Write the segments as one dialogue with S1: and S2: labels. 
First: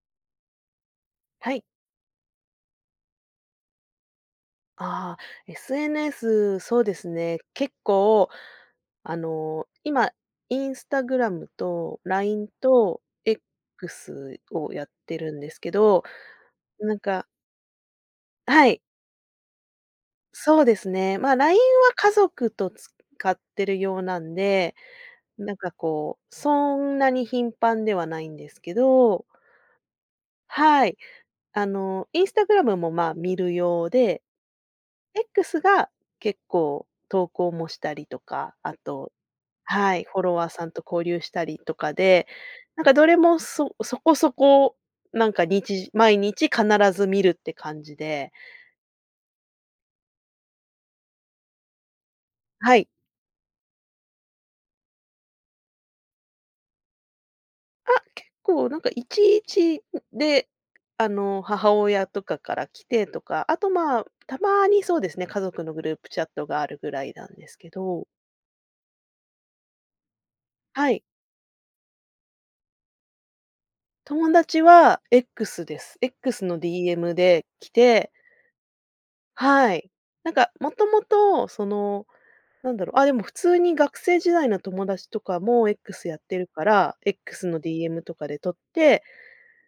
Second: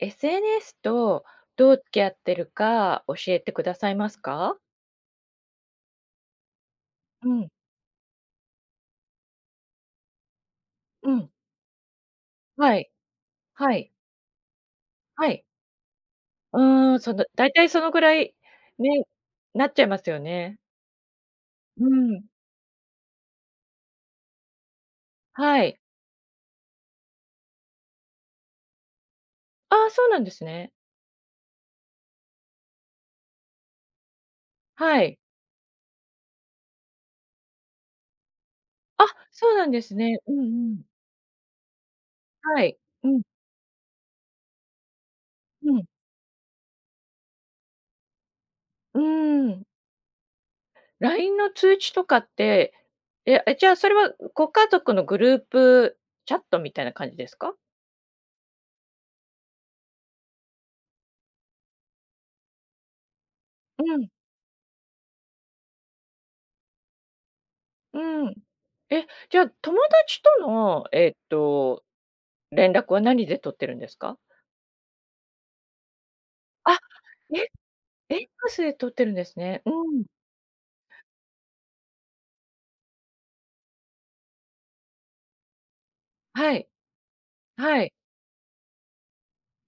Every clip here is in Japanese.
S1: SNS と、
S2: はい。
S1: どう付き合ってるか教えてくださいますか？
S2: ああ、SNS、そうです
S1: う
S2: ね、
S1: ん。
S2: 結構、あの、今、
S1: うん。
S2: Instagram と LINE
S1: はい、
S2: と
S1: はい。
S2: X をやって
S1: は
S2: るん
S1: い。
S2: ですけど、
S1: うー
S2: な
S1: ん、
S2: ん
S1: その、
S2: か
S1: だいたいそのぐらい、
S2: はい。
S1: ね、なっちゃいますよね。
S2: そうですね、まあ、LINE
S1: う
S2: は家
S1: ん。
S2: 族と使ってる用なんで、なん
S1: は
S2: か
S1: い。
S2: こう、そんなに頻繁ではないんですけど。
S1: ああ、そうなんですね。
S2: はい、あの、Instagram もまあ、見る用で。
S1: はい。
S2: X が結構、投稿もしたりとか、あ
S1: あ、
S2: と
S1: そうなんです
S2: はい。
S1: ね。
S2: フォ
S1: う
S2: ロ
S1: んう
S2: ワーさんと
S1: ん。
S2: 交流したりとかで、
S1: はい、
S2: なんかど
S1: う
S2: れ
S1: ん。
S2: もそそこそこなんかに
S1: う
S2: ち
S1: ん。
S2: じ毎日必ず見るって感じで。
S1: うーん。LINE の通知とかって、
S2: はい。
S1: ええ、じゃあ、それは、うご家族のグループチャットみたいな感じですか？
S2: あ、結構なんかいちいち、んで、あの、母親とかから来てとか、あと、
S1: う
S2: まあ、
S1: ん。
S2: たまにそうですね、家族のグループチャットがあるぐらいなんですけ
S1: う
S2: ど。
S1: ーん、え、じゃあ、友達との
S2: はい。
S1: えっと、連絡は何でとってるんですか？
S2: 友達は X です。X の
S1: あ、
S2: DM で
S1: え、
S2: 来て
S1: X でとってるんですね。う
S2: はい、
S1: ん。
S2: なんかもともとその、なんだろう、あ、でも普通に学生時代の友達とかも X やってる
S1: は
S2: か
S1: い。
S2: ら、X の
S1: はい。
S2: DM とかでとって、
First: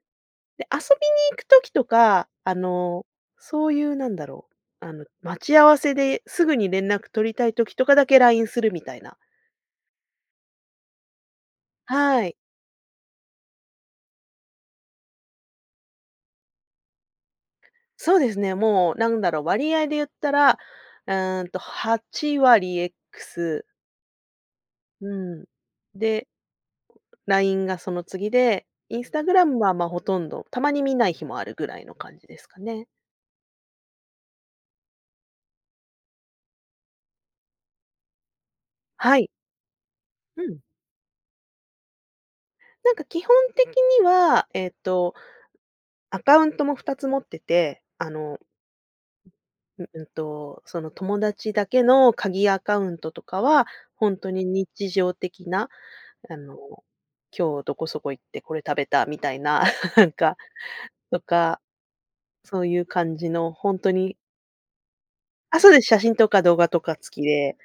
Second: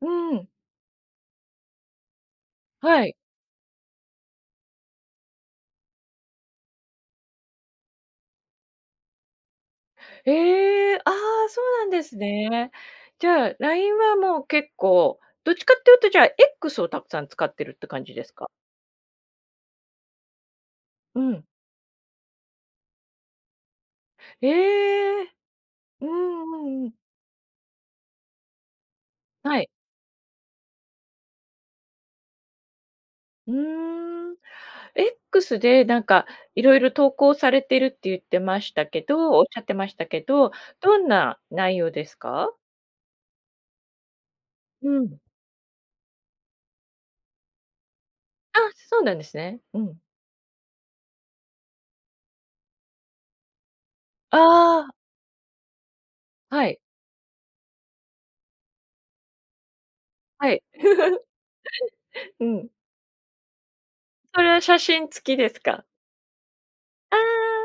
S1: うーん。
S2: で、遊びに行く時とか、あの、
S1: はい。
S2: そういうなんだろう、あの、待ち合わせですぐに連絡とりたい時とかだけ LINE するみたいな。
S1: ええ、ああ、そうなんです
S2: はい。
S1: ね。じゃあ、LINE はもう結構、どっちかっていうと、じゃあ、X をたくさん使ってるって感じ
S2: そう
S1: で
S2: で
S1: す
S2: す
S1: か？
S2: ね。もうなんだろう。割合で言ったら、う
S1: う
S2: ー
S1: ん。
S2: ん、と、8割 X。う
S1: ええ。
S2: ん、
S1: う
S2: で
S1: んうんうん。
S2: LINE がその次で、Instagram
S1: はい。
S2: は、ま、ほとんど、たまに見ない日もあるぐらいの感じですかね。
S1: うーん。X で、なんかいろいろ投稿されてるって言ってましたけ
S2: はい。
S1: どおっしゃってましたけ
S2: う
S1: ど、
S2: ん。
S1: どんな内容ですか？
S2: なんか基本的には、えっ
S1: う
S2: と、
S1: ん。
S2: アカウントも2つ持ってて、あの。
S1: あ、そうなんですね。う
S2: うん。
S1: ん。
S2: うんと、その友達だけの鍵アカウントとかは、本当に
S1: ああ。
S2: 日常的な、あの、
S1: はい。
S2: 今日どこそこ行ってこれ、食べたみたいな。なんか
S1: はい。
S2: とか、
S1: う
S2: そう
S1: ん。
S2: いう感じのほんとに。
S1: それは写真付きで
S2: あ、
S1: す
S2: そうで
S1: か？
S2: す。写真とか動画とか
S1: あ
S2: 付きで。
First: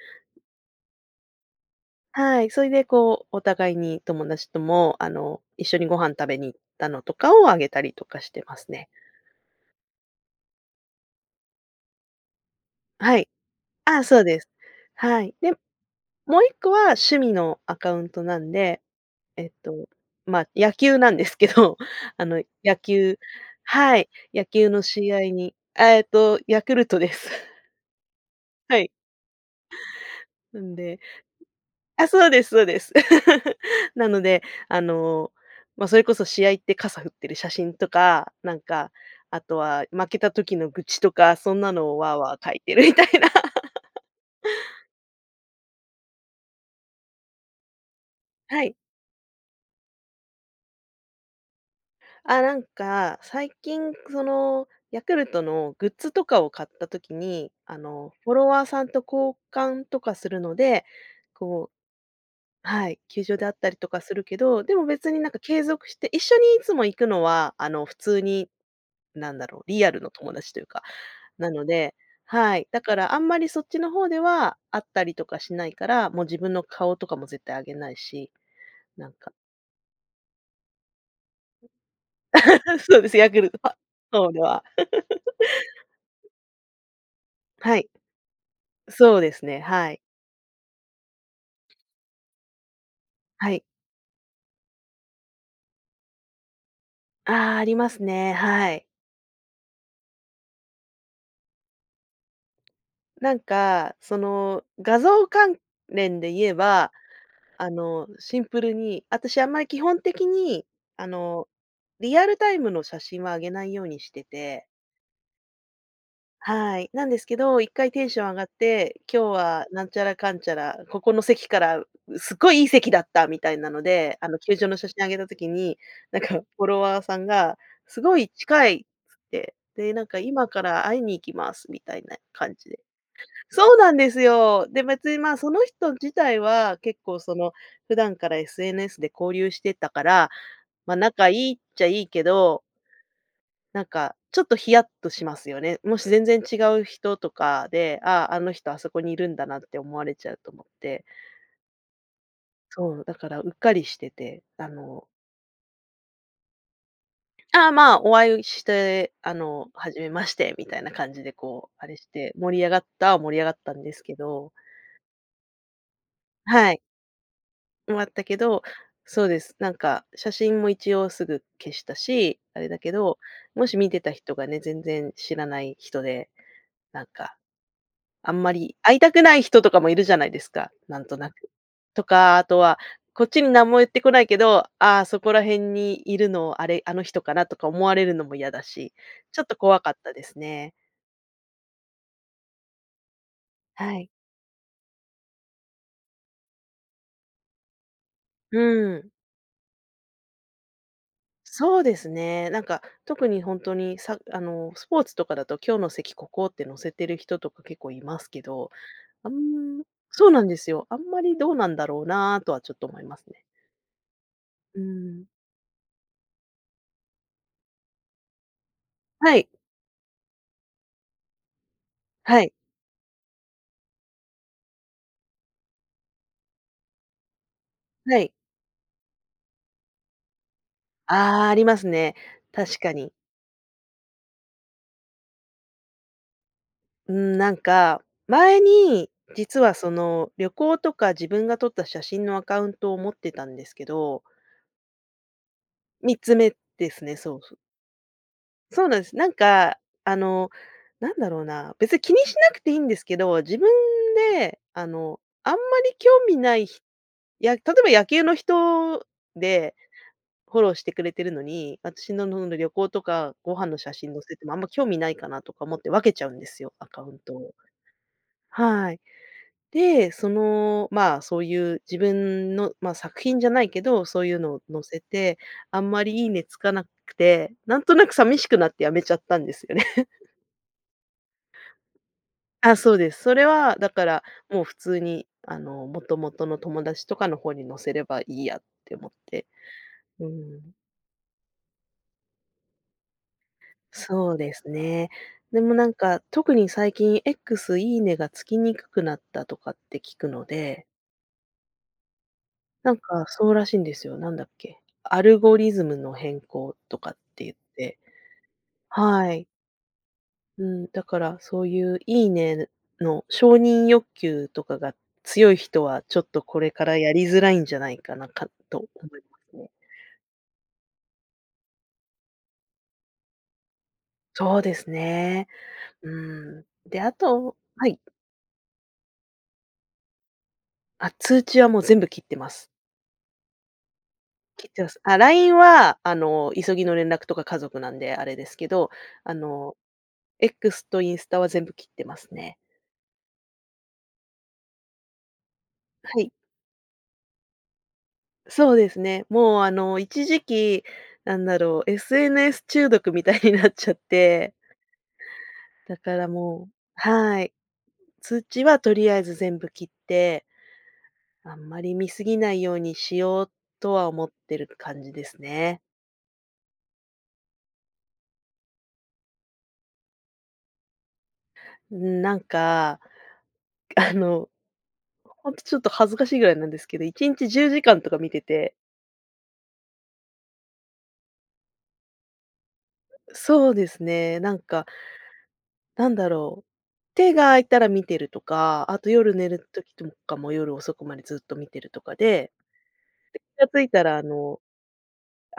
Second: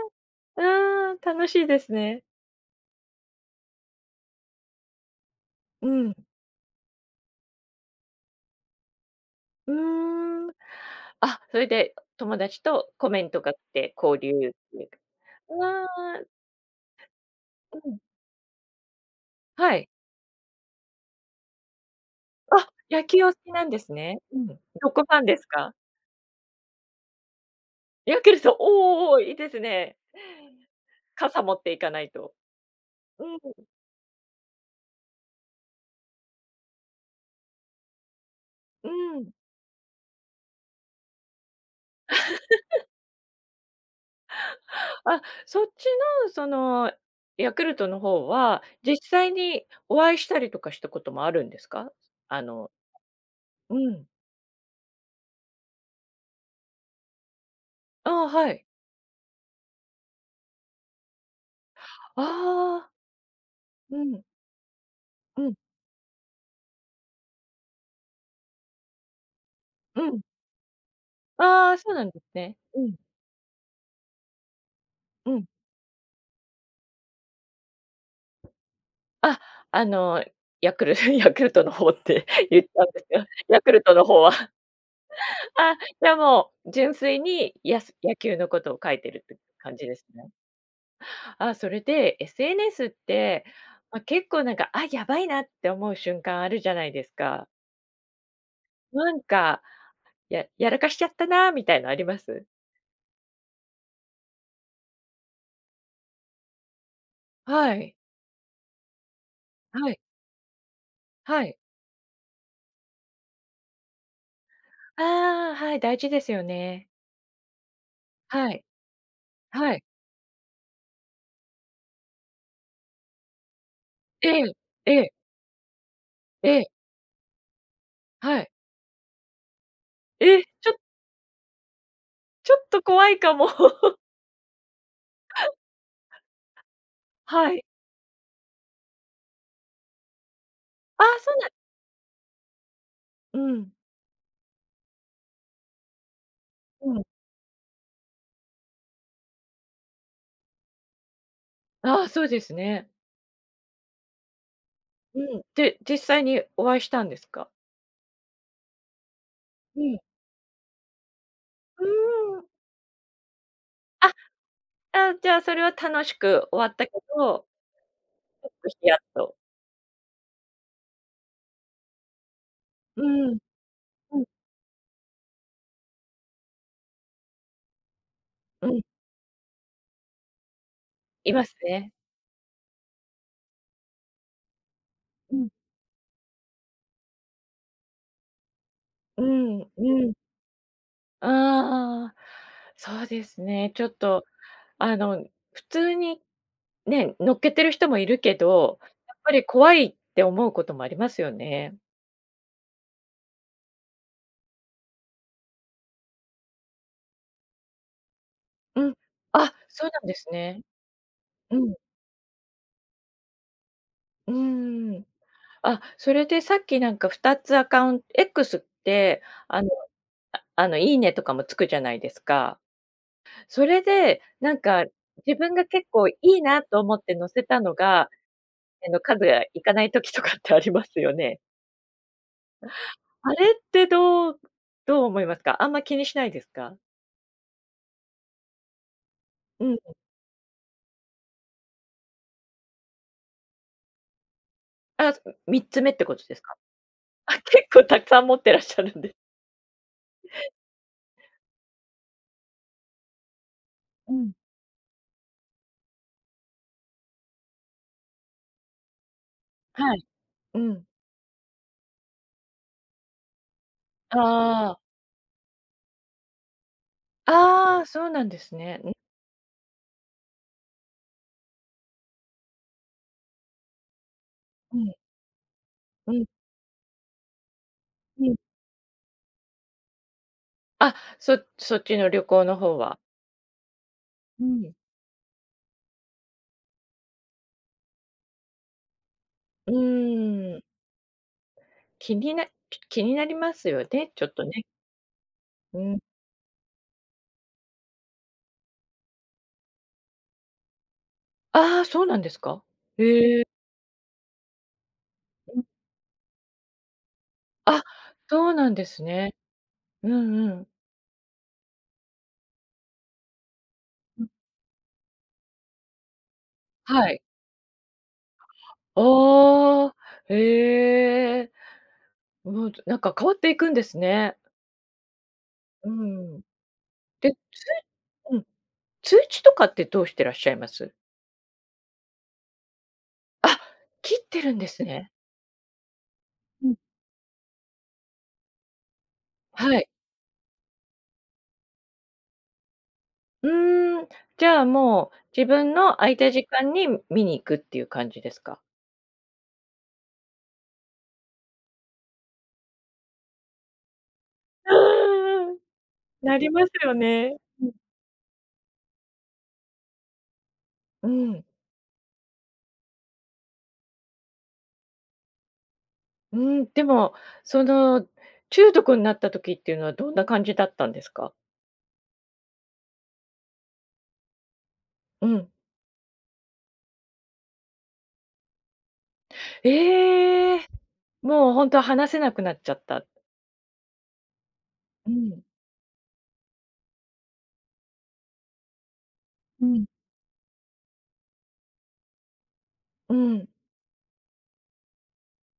S1: あ、うーん。楽しいですね。
S2: はい。そいで、こう、お互いに友達とも、あの、一緒に
S1: う
S2: ご飯
S1: ん。
S2: 食べに行ったのとかをあげたりとかしてますね。
S1: うーん。あ、それで友達とコ
S2: は
S1: メン
S2: い。
S1: トが来て
S2: ああ、
S1: 交
S2: そうで
S1: 流
S2: す。
S1: っていうか、
S2: はい。で、
S1: うーん。
S2: もう1個は趣味のア
S1: う
S2: カ
S1: ん。
S2: ウントなんで、えっ
S1: はい。
S2: と、まあ、野球なんですけど、あの
S1: あ、
S2: 野
S1: 野
S2: 球
S1: 球お好きなんです
S2: はい。
S1: ね。う
S2: 野
S1: ん。
S2: 球の
S1: どこ
S2: 試
S1: ファ
S2: 合
S1: ンです
S2: に
S1: か？
S2: あ、えっとヤクルトです。
S1: ヤクルト。
S2: はい。
S1: おお、いいですね。
S2: んで、
S1: 傘持って行かな
S2: あ、
S1: い
S2: そう
S1: と。
S2: ですそうです。
S1: う ん。
S2: なので、あの、ま、それこそ試合って傘振ってる写真とか、なん
S1: う
S2: か、
S1: ん。
S2: あとは負けた時の愚痴とかそんなのを、わあわあ書いてる みたいな。
S1: あ、そっちの、そのヤクルトの方は、
S2: はい。
S1: 実際にお会いしたりとかしたこともあるんですか？
S2: あ、
S1: あ
S2: なん
S1: の
S2: か、最
S1: う
S2: 近
S1: ん。
S2: その、ヤクルトのグッズとかを買った時に、あ
S1: あ
S2: の、
S1: あ、
S2: フォロ
S1: は
S2: ワ
S1: い。
S2: ーさんと交換とかするので、こう、
S1: ああ。
S2: はい。球場で会ったりと
S1: う
S2: かす
S1: ん。
S2: るけど、でも別になんか
S1: うん。
S2: 継続して一緒にいつも行くのは、あの普通に、なんだろう。リア
S1: う
S2: ルの
S1: ん。
S2: 友達というか。なの
S1: ああ、そう
S2: で、
S1: なんです
S2: は
S1: ね。
S2: い。だ
S1: う
S2: か
S1: ん。
S2: らあんまりそっちの方では、会ったりと
S1: う
S2: か
S1: ん。
S2: しないから、もう自分の顔とかも絶対あげないし、なんか。
S1: あ、あのヤクルトにヤクルトの方って言った んで
S2: そうで
S1: す
S2: す。
S1: よ、
S2: ヤクルト
S1: ヤク
S2: は、
S1: ルトの方
S2: そうむ、
S1: は。
S2: は。
S1: あ、じゃ あもう純粋に
S2: は
S1: や
S2: い。
S1: す野球のことを書いて
S2: そ
S1: る
S2: う
S1: っ
S2: で
S1: て
S2: すね、
S1: 感じ
S2: は
S1: で
S2: い。
S1: すね。あ、それで SNS って、
S2: はい。
S1: ま、結構なんか、あ、やばいなって思う瞬間あるじゃないですか。
S2: ああ、ありますね。はい。
S1: なんか、ややらかしちゃったなみたいなあります？
S2: なんか、その画像関連で言えば、あ
S1: はい。
S2: のシンプルに、私あんまり基
S1: はい。
S2: 本的に、あ
S1: は
S2: の
S1: い。
S2: リアルタイムの写真はあげないようにしてて。
S1: ああ、はい、大事ですよ
S2: は
S1: ね。
S2: い。なんですけど、1回テンション上がっ
S1: はい。
S2: て、今日は
S1: はい。
S2: なんちゃらかんちゃら、ここの席からすごいいい席だったみたいなので、
S1: え
S2: あの
S1: え、
S2: 球場の写
S1: え
S2: 真あ
S1: え。
S2: げた時に、なんかフ
S1: え
S2: ォ
S1: え。
S2: ロワーさんがすごい
S1: はい。
S2: 近いっつって、で、なんか
S1: え、
S2: 今か
S1: ちょ
S2: ら会いに行きますみたいな
S1: ち
S2: 感
S1: ょっ
S2: じで。
S1: と怖いかも。
S2: そうな んですよ。で別に、まあ、その人自体は結構その
S1: はい。
S2: 普段から SNS で交流してたから、まあ、
S1: ああ、
S2: 仲い
S1: そうなん
S2: いっちゃいいけど。
S1: うん。
S2: なんか、ちょっとヒヤッとしますよね。もし全然違う
S1: うん。
S2: 人とかで、ああ、あの人あそこにいるんだなって思われちゃうと思って。
S1: ああ、そうですね。
S2: そう、だからうっかりしてて、あの
S1: うん、で、実際にお会いしたんですか？
S2: ああ、まあ、お会ういして、あの
S1: うん。
S2: 「初めまして」みたいな感じで、こう、
S1: う
S2: あれして、
S1: ーん。
S2: 盛り上がった盛り上がったんです
S1: あ、
S2: けど。
S1: あ、じゃあ、それは楽しく終
S2: は
S1: わっ
S2: い。
S1: たけど。
S2: 終わったけ
S1: ちょっ
S2: ど
S1: とひやっ
S2: そう
S1: と。
S2: です。なんか写真も一応すぐ消したし、あれだけ
S1: う
S2: ど、
S1: ん。
S2: もし見てた
S1: うん。
S2: 人がね、全然知らない人で、なんか、あんま
S1: う
S2: り
S1: ん。
S2: 会いたくない人とかも居るじゃないですか、なんとな
S1: いま
S2: く。
S1: すね。
S2: とかあとは、こっちに何も言ってこないけど、あ、そこ
S1: う
S2: ら
S1: ん。
S2: 辺にいるのあれ、あの人かなとか思われるのも嫌だし、
S1: う
S2: ちょっと
S1: ん、
S2: 怖かっ
S1: う
S2: た
S1: ん。
S2: ですね。
S1: ああ、そうですね、ちょっ
S2: はい。
S1: とあの、普通に、ね、載っけてる人も居るけど、
S2: うん。
S1: やっぱり怖いって思うこともありますよね。
S2: そうですね、なんか特にほんとにさあの、スポーツとかだと「今日の席ここ」って載せてる人とか結構いますけど、
S1: うん、
S2: あ
S1: あ、
S2: ん
S1: そうなんで
S2: そ
S1: す
S2: うなんで
S1: ね。
S2: すよ。あんまりどう
S1: う
S2: なん
S1: ん。
S2: だろうなとはちょっと思いますね。
S1: う
S2: う
S1: ーん、
S2: ん。
S1: あ、それでさっきなんか2つアカウン X って、
S2: はい。
S1: あの、ああのいいねとかもつくじゃないです
S2: はい。
S1: か？それで、なんか自分が結構いいなと思って載せたのが
S2: はい。
S1: えの数やいかない時とかってありますよね。
S2: ああ、ありますね、確かに。
S1: あれってどうどう思いますか？あんま気にしないですか？
S2: うん、なんか前に、実
S1: うん
S2: は、
S1: ん。
S2: その旅行とか自分が撮った写真のアカウントを持ってたんですけど
S1: あ、すん3つ目って
S2: み
S1: こ
S2: っ
S1: とで
S2: つ
S1: す
S2: 目
S1: か。
S2: ですね。
S1: あ、
S2: そうす
S1: 結構たくさん持ってらっしゃ
S2: そう
S1: る
S2: な
S1: ん
S2: ん
S1: で
S2: す。なんか、あの、なんだろうな、別に気にしなくていいんですけど、自分
S1: うん。
S2: で、あの、あんまり興味ないひや、例えば野球の人で
S1: はい。
S2: フ
S1: う
S2: ォローし
S1: ん。
S2: てくれてるのに、私ののんの旅行とかご飯の写真載せてもあんま
S1: ああ。
S2: 興味ないかなとか思って、分けちゃうんですよ、アカウントを。
S1: ああ、そうなんですね。ん
S2: はい。で、その、まあ、そういう自分の、ま、作品じゃないけど、そういうのを
S1: う
S2: 載
S1: ん。
S2: せて、あんま
S1: う
S2: り
S1: ん。
S2: いいねつかなくて、なんとなく
S1: うん。
S2: 寂しくなってやめちゃったんですよね。
S1: あ、そそっちの旅行の
S2: あ、
S1: 方
S2: そう
S1: は。
S2: です。それは、だから、
S1: う
S2: もう
S1: ん。
S2: 普通に、あの元々の友達とかの方に載せればいいやって思って、
S1: う
S2: う
S1: ーん。
S2: ん。
S1: 気にな気になりますよね、ちょ
S2: そ
S1: っ
S2: う
S1: と
S2: で
S1: ね。
S2: すね。でも
S1: う
S2: なん
S1: ん。
S2: か、特に最近 X いいねが付きにくくなったとかって聞くので。
S1: ああ、そうなんですか？
S2: なんか
S1: へえ。
S2: そうらしいんですよ、なんだっけ、アルゴ
S1: [unintelligible]
S2: リズムの変更とかって言っ
S1: あ、
S2: て。
S1: そうなんです
S2: は
S1: ね。
S2: い。
S1: うんう
S2: う
S1: ん。
S2: ん。だからそういう、いいねの承認欲
S1: うん。
S2: 求とかが強い人は、ちょっとこれから
S1: は
S2: や
S1: い。
S2: りづらいんじゃないかな、かと思いますね。
S1: ああ。へえ。うん、となんか変わっていくんですね。
S2: そうですね。
S1: うん。
S2: うん。で、あ
S1: で、つ
S2: とはい。
S1: ううん。通知とかってどうしてらっしゃいます？
S2: あ、通知はもう全部切ってます。
S1: あ、切ってるんで
S2: 切っ
S1: す
S2: てます。
S1: ね。
S2: あ、LINE は、あの、
S1: うん。
S2: 急ぎの連絡とか家族なんで、あれですけど、あ
S1: は
S2: の、
S1: い。
S2: X とインスタは全部切ってますね。
S1: うーん。じゃあもう、自分の空い
S2: は
S1: た
S2: い。
S1: 時間に見に行くっていう感じですか？
S2: そうですね、もうあの、一時期、なんだろう、SNS 中毒みたいになっちゃって。
S1: ああ、
S2: だから
S1: なりま
S2: も
S1: す
S2: う
S1: よね。ん。
S2: はい、通知はとりあえず全部切って。
S1: うん。
S2: あんまり見過ぎないようにしよう、とは思ってる感じですね。
S1: うん、でも、その中毒になった時っていうのはどんな感じだったんですか？
S2: うん、なんか、あの、
S1: うん。
S2: ほんとちょっと恥ずかしいぐらいなんですけど、1日10時間とか見てて。
S1: ええ。もうほんと離せなくなっちゃった。
S2: そうですね、なんか
S1: うん。
S2: なんだろう、手が空いたら見てるとか、あと夜寝
S1: う
S2: る
S1: ん。
S2: 時とかも夜遅くまでずっと見てるとかで、
S1: うん。
S2: で、気が付いたらあの、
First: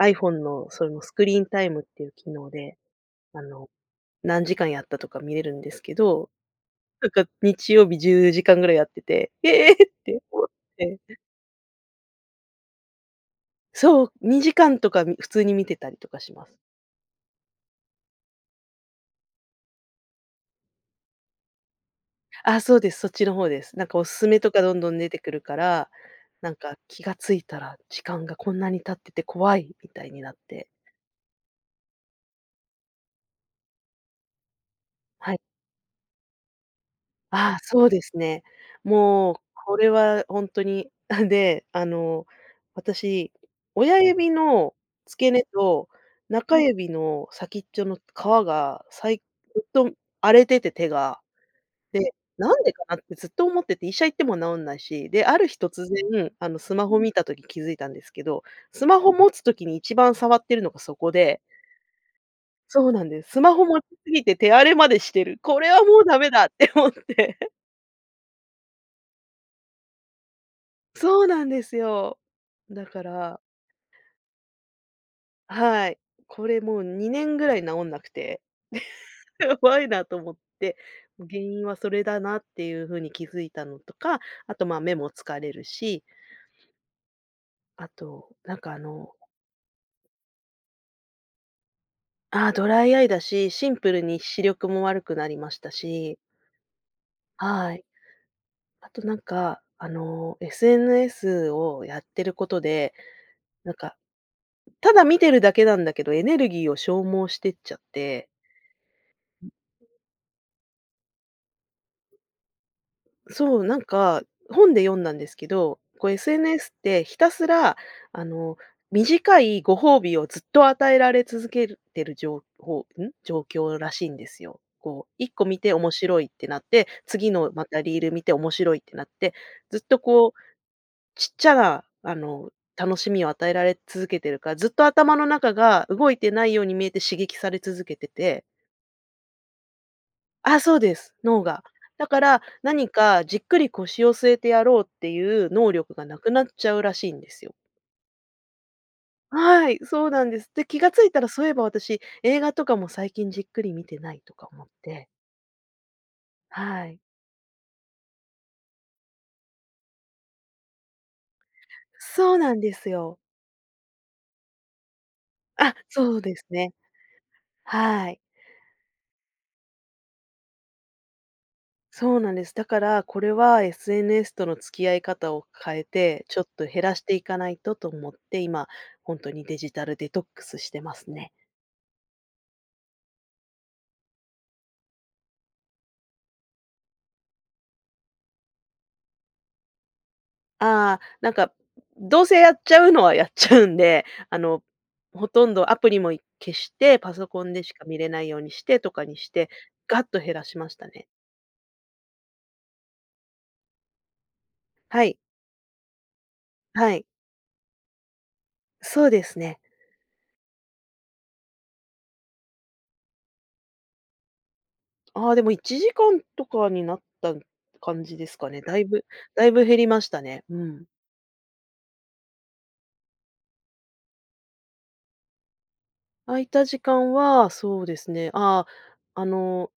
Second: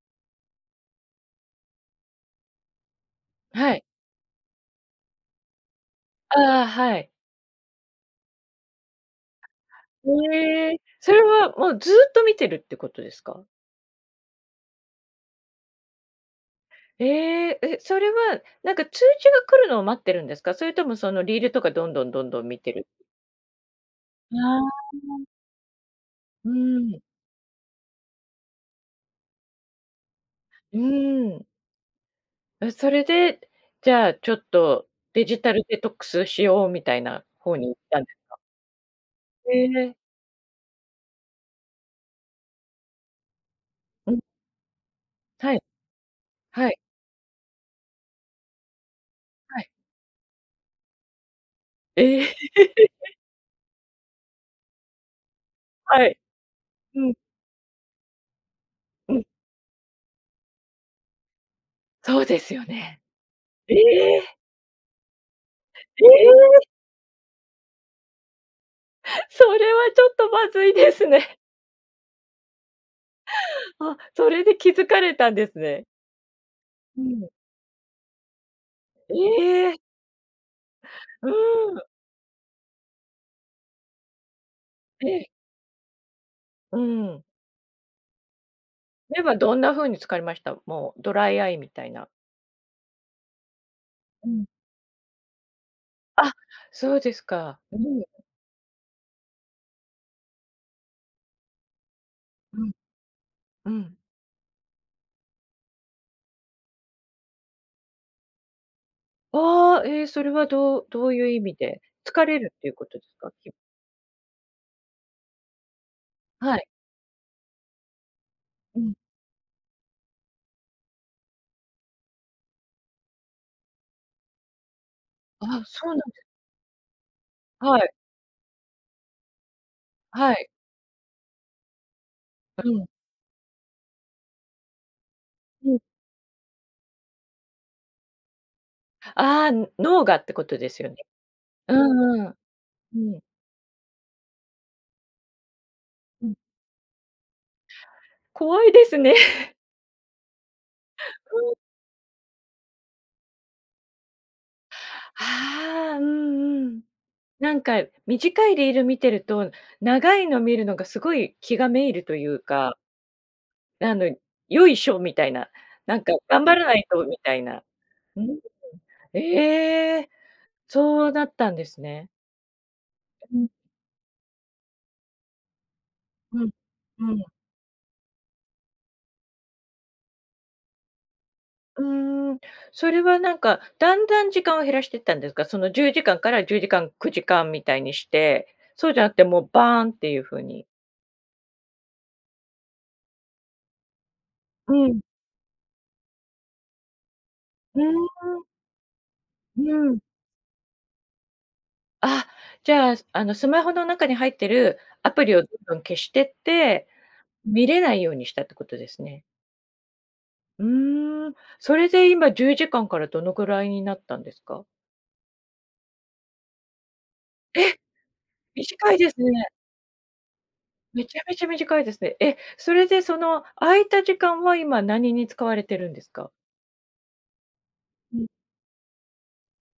S2: iPhone のそのスクリーンタイムっていう機能で、あの、
S1: はい。
S2: 何時間やったとか見れるんですけど、
S1: ああ、は
S2: な
S1: い。
S2: んか日曜日10時間ぐらいやってて、ええって思っ
S1: へえ、
S2: て。
S1: それはもうずっと見てるってことですか？
S2: そう、2時間とかん、普通に見てたりとかします。
S1: ええ、え、それはなんか通知が来るのを待ってるんですか？それともそのリールとかどんどん、どんどん見
S2: あ、
S1: て
S2: そう
S1: る
S2: です、そっちの方です。なんかお勧めと
S1: あ
S2: かどんどん出て
S1: あ。
S2: くるから、
S1: う
S2: なんか
S1: ーん。
S2: 気がついたら時間がこんなに経ってて怖いみたいになって。
S1: うーん。え、それで、じゃあ、ちょっとデ
S2: はい。
S1: ジタルデトックスしようみたいな方
S2: あ、
S1: に行っ
S2: そう
S1: た
S2: で
S1: んで
S2: す
S1: か？
S2: ね。もう
S1: へ
S2: これ
S1: え。
S2: はほんとに。で、あの、私、親
S1: うん。
S2: 指の付け根
S1: はい。
S2: と中
S1: はい。
S2: 指の先っちょの皮がさい
S1: は
S2: ず
S1: い。
S2: っとん荒れてて、手が。で、
S1: ええ。
S2: なんでかなって ずっと思ってて、医者行っても治んないし。で、ある日突
S1: はい。
S2: 然、あの、スマホ
S1: う
S2: 見
S1: ん。
S2: た時気づいたんですけど、スマホ
S1: うん。
S2: 持つ時に一番触ってるのがそこで。
S1: そうですよ
S2: そう
S1: ね。
S2: なんです。スマホ
S1: え
S2: 持ちすぎて
S1: え！
S2: 手荒れまでしてる、これはも
S1: え
S2: うダ
S1: え！
S2: メだって思って。
S1: それはちょっとまずいです
S2: そう
S1: ね。
S2: なんですよ。だから
S1: あ、それで気づかれたんですね。
S2: はい、これもう
S1: う
S2: にね
S1: ん。
S2: んぐらい治んなくて。や
S1: ええ！
S2: ばいなと思って、う
S1: う
S2: 原因は
S1: ん。
S2: それだなっていう風に気づいたのとか、あと、まあ、目も
S1: ええ。
S2: 疲れるし。
S1: うん。
S2: あと、なんかあの
S1: 目はどんな風に疲りました？もう、ドライアイみたいな。
S2: あ、ドライアイだし、シンプルに
S1: う
S2: 視
S1: ん。
S2: 力も悪くなりましたし。
S1: あ、そうですか、
S2: は
S1: う
S2: い。
S1: ん。
S2: あとなんか、あの、SNS をやってること
S1: うん。
S2: で、
S1: う
S2: なんか、
S1: ん。
S2: ただ見てるだけなんだけど、エネルギーを消耗してっちゃって。う
S1: あ
S2: ん。
S1: あ、え、それはどうどういう意味で？疲れるっていうことですか？き
S2: そう、なんか、本で読んだんですけど、こう
S1: はい。
S2: SNS ってひたすらあの、
S1: うん。
S2: 短いご褒美をずっと与えられ続けるてる情報ん、状況らしいんですよ。こう一個見
S1: あ、
S2: て
S1: そ
S2: 面
S1: うなんで
S2: 白いってなって、次のま
S1: は
S2: た
S1: い。
S2: リール見て面白いってなって、ずっとこ
S1: は
S2: う、
S1: い。
S2: ちっちゃな、あの、
S1: あ、うん。
S2: 楽しみを与えられ続けてるから、ずっと頭の中
S1: うん。
S2: が、動いてないように見えて刺激され続けてて。
S1: は、ああ、脳がってこと
S2: あ、
S1: で
S2: そう
S1: すよ
S2: で
S1: ね？
S2: す、脳が。
S1: う
S2: だか
S1: んうん、
S2: ら、何
S1: うん。
S2: かじっくり腰を据えてやろうっていう能力が、無
S1: う
S2: く
S1: ん。
S2: なっちゃうらしいんですよ。
S1: 怖いですね。
S2: はい、そうなんです。で、気が付いたら
S1: う
S2: そうい
S1: ん。
S2: えば私、映画とかも最近じっくり見てないとか思って。
S1: あ、うんうん。
S2: はい。
S1: なんか短いリール見てると、長いの見るのがすごい気が滅入るとい
S2: そう
S1: う
S2: なんで
S1: か。
S2: すよ。
S1: あの「よいしょ」みたいな。
S2: あ、
S1: なん
S2: そ
S1: か
S2: うで
S1: 「頑
S2: す
S1: 張ら
S2: ね。
S1: ないと」みたいな。
S2: はい。
S1: うん、ううん、ええ、そうだったんですね。
S2: そうなんです。だから、これ
S1: うん。
S2: は SNS との付き合い方を変えて、ちょ
S1: う
S2: っ
S1: ん。
S2: と減らし
S1: う
S2: てい
S1: ん。
S2: かないとと思って、今、ほんとにデジタルデトックスしてますね。
S1: うん、それはなんか、だんだん時間を減らしてったんですか？その、10時間から10時間、9時間みたいにして。そうじゃなくてもう、バーンっていう風に？
S2: ああ、なんか、うどうせ、やっちゃうのはやっちゃうんで。あの、
S1: うん。
S2: ほとんどアプリも、い消して、パソコンでし
S1: う
S2: か見
S1: ん
S2: れないよ
S1: う
S2: う
S1: ん。
S2: にしてとかにして、
S1: うん。
S2: ガッと減らしましたね。
S1: あ、じゃあ、すあの、スマホの中に入ってる
S2: は
S1: ア
S2: い。
S1: プリをどんどん消してって、
S2: はい。
S1: 見れないようにしたってことです
S2: そう
S1: ね。
S2: ですね。
S1: うーん。それで今、10時間から、どのくらいになったんですか？
S2: ああ、でも、1時間とかになった
S1: え！
S2: 感じですかね。だい
S1: 短い
S2: ぶ
S1: です
S2: だ
S1: ね。
S2: いぶ減りましたね。うん。
S1: めちゃめちゃ短いですね。え、それでその、空いた時間は今、何に使われてるんですか？
S2: 空いた時間は、そうです
S1: うん。
S2: ね。ああ、あの、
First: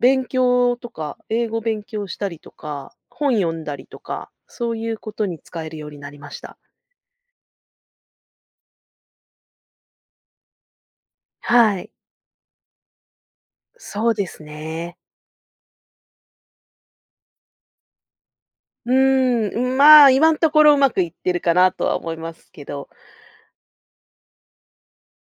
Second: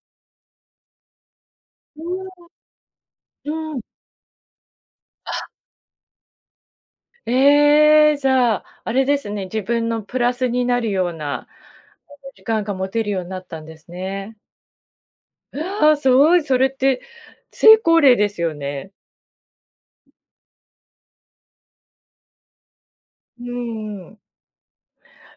S2: 勉強とか、英語勉強し
S1: う、あ
S2: たり
S1: あ。
S2: とか、本読ん
S1: う
S2: だ
S1: ん。
S2: りとか。そういうことに
S1: あ。
S2: 使えるようになりました。
S1: ええ。じゃあ、あれですね。自分のプラスになるような、あ
S2: はい。
S1: の、時間が持てるようなったんです
S2: そうで
S1: ね。
S2: すね。
S1: うわ、すごい、それって、成功例ですよね。
S2: うーん、うん、まあ、今んところうまくいってるかなとは思いますけど。
S1: うんうんうん。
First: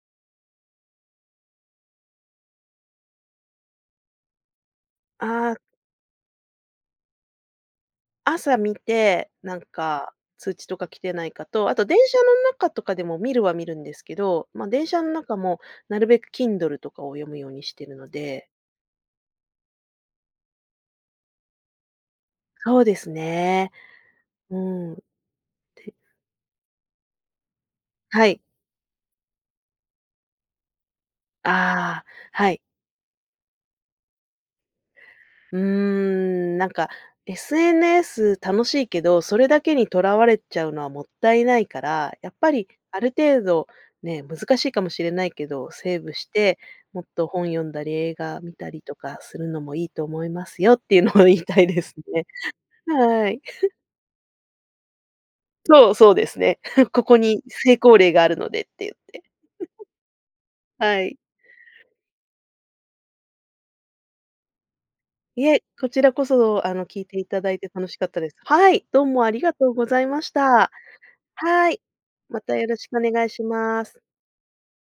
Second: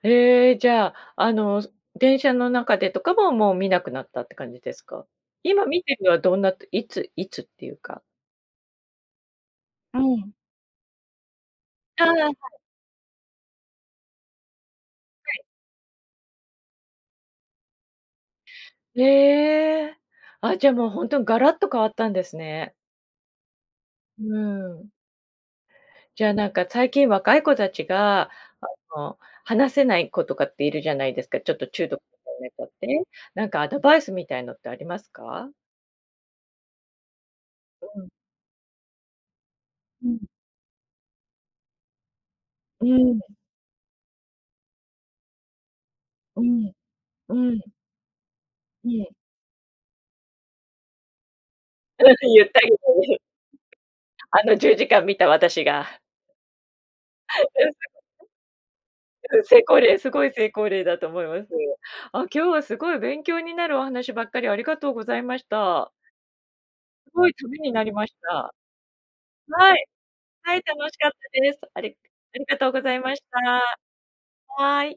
S1: へえ、じゃあ、あの、す電車の中でとかも、もう見なくなったって感じですか？
S2: ああ。
S1: 今見てるのはどんなといついつっていうか
S2: 朝見て、なん
S1: う
S2: か
S1: ん。
S2: 通知とか来てないかと、あと電
S1: ああ、
S2: 車の
S1: はい。
S2: 中とかでも、見るは見るんですけど、ま、電車ん
S1: は
S2: 中
S1: い。
S2: もなるべく Kindle とかを読むようにしてるので。
S1: ええ、あ、じゃあ、もう、ほんとんガラッと変わったんですね。
S2: そうですね。
S1: う
S2: う
S1: ん。
S2: ん。て
S1: じゃあ、なんかたいきん若い子たち
S2: は
S1: が
S2: い。
S1: あの、離せない子とかっているじゃないですか、ちょっと中毒
S2: ああ、
S1: と
S2: は
S1: ね
S2: い。
S1: かで、なんかアドバイスみたいのってありますか？
S2: うーん、なんか
S1: うん。
S2: SNS 楽しいけど、それだけにと
S1: う
S2: ら
S1: ん。
S2: われちゃうのはもったいないから、やっぱり
S1: う
S2: ある
S1: ん。
S2: 程度ね、難しいかもしれないけど、セーブし
S1: う
S2: て、
S1: ん、
S2: もっと
S1: う
S2: 本読ん
S1: ん。
S2: だり、映画見たり
S1: う
S2: と
S1: ん。
S2: かするのもいいと思いますよっていうのを言いたいです
S1: う
S2: ね。
S1: ん、言ったいよね。
S2: はい。
S1: あの10時間見た私
S2: そう、
S1: が
S2: そうですね。ここに
S1: うん、先
S2: 成
S1: う
S2: 功例があるのでって言って。
S1: ん、うん、成功例、すごい成功例だ
S2: は
S1: と
S2: い。
S1: 思います。あ、今日はすごい勉強になるお話ばっかり、ありがとうございまし
S2: いえ、こ
S1: た。
S2: ちらこそ、あの、聞い
S1: す
S2: てい
S1: ごい
S2: た
S1: た
S2: だ
S1: め
S2: いて
S1: にな
S2: 楽
S1: り
S2: し
S1: ま
S2: かっ
S1: し
S2: たで
S1: た。
S2: す。はい、どうもありがとう
S1: は
S2: ご
S1: い、
S2: ざいまし
S1: はい、
S2: た。
S1: 楽しかったです。
S2: は
S1: あ
S2: い、
S1: れあ
S2: ま
S1: り
S2: た
S1: が
S2: よ
S1: とう
S2: ろ
S1: ご
S2: し
S1: ざ
S2: く
S1: い
S2: お
S1: まし
S2: 願いしま
S1: た。
S2: す。
S1: はい。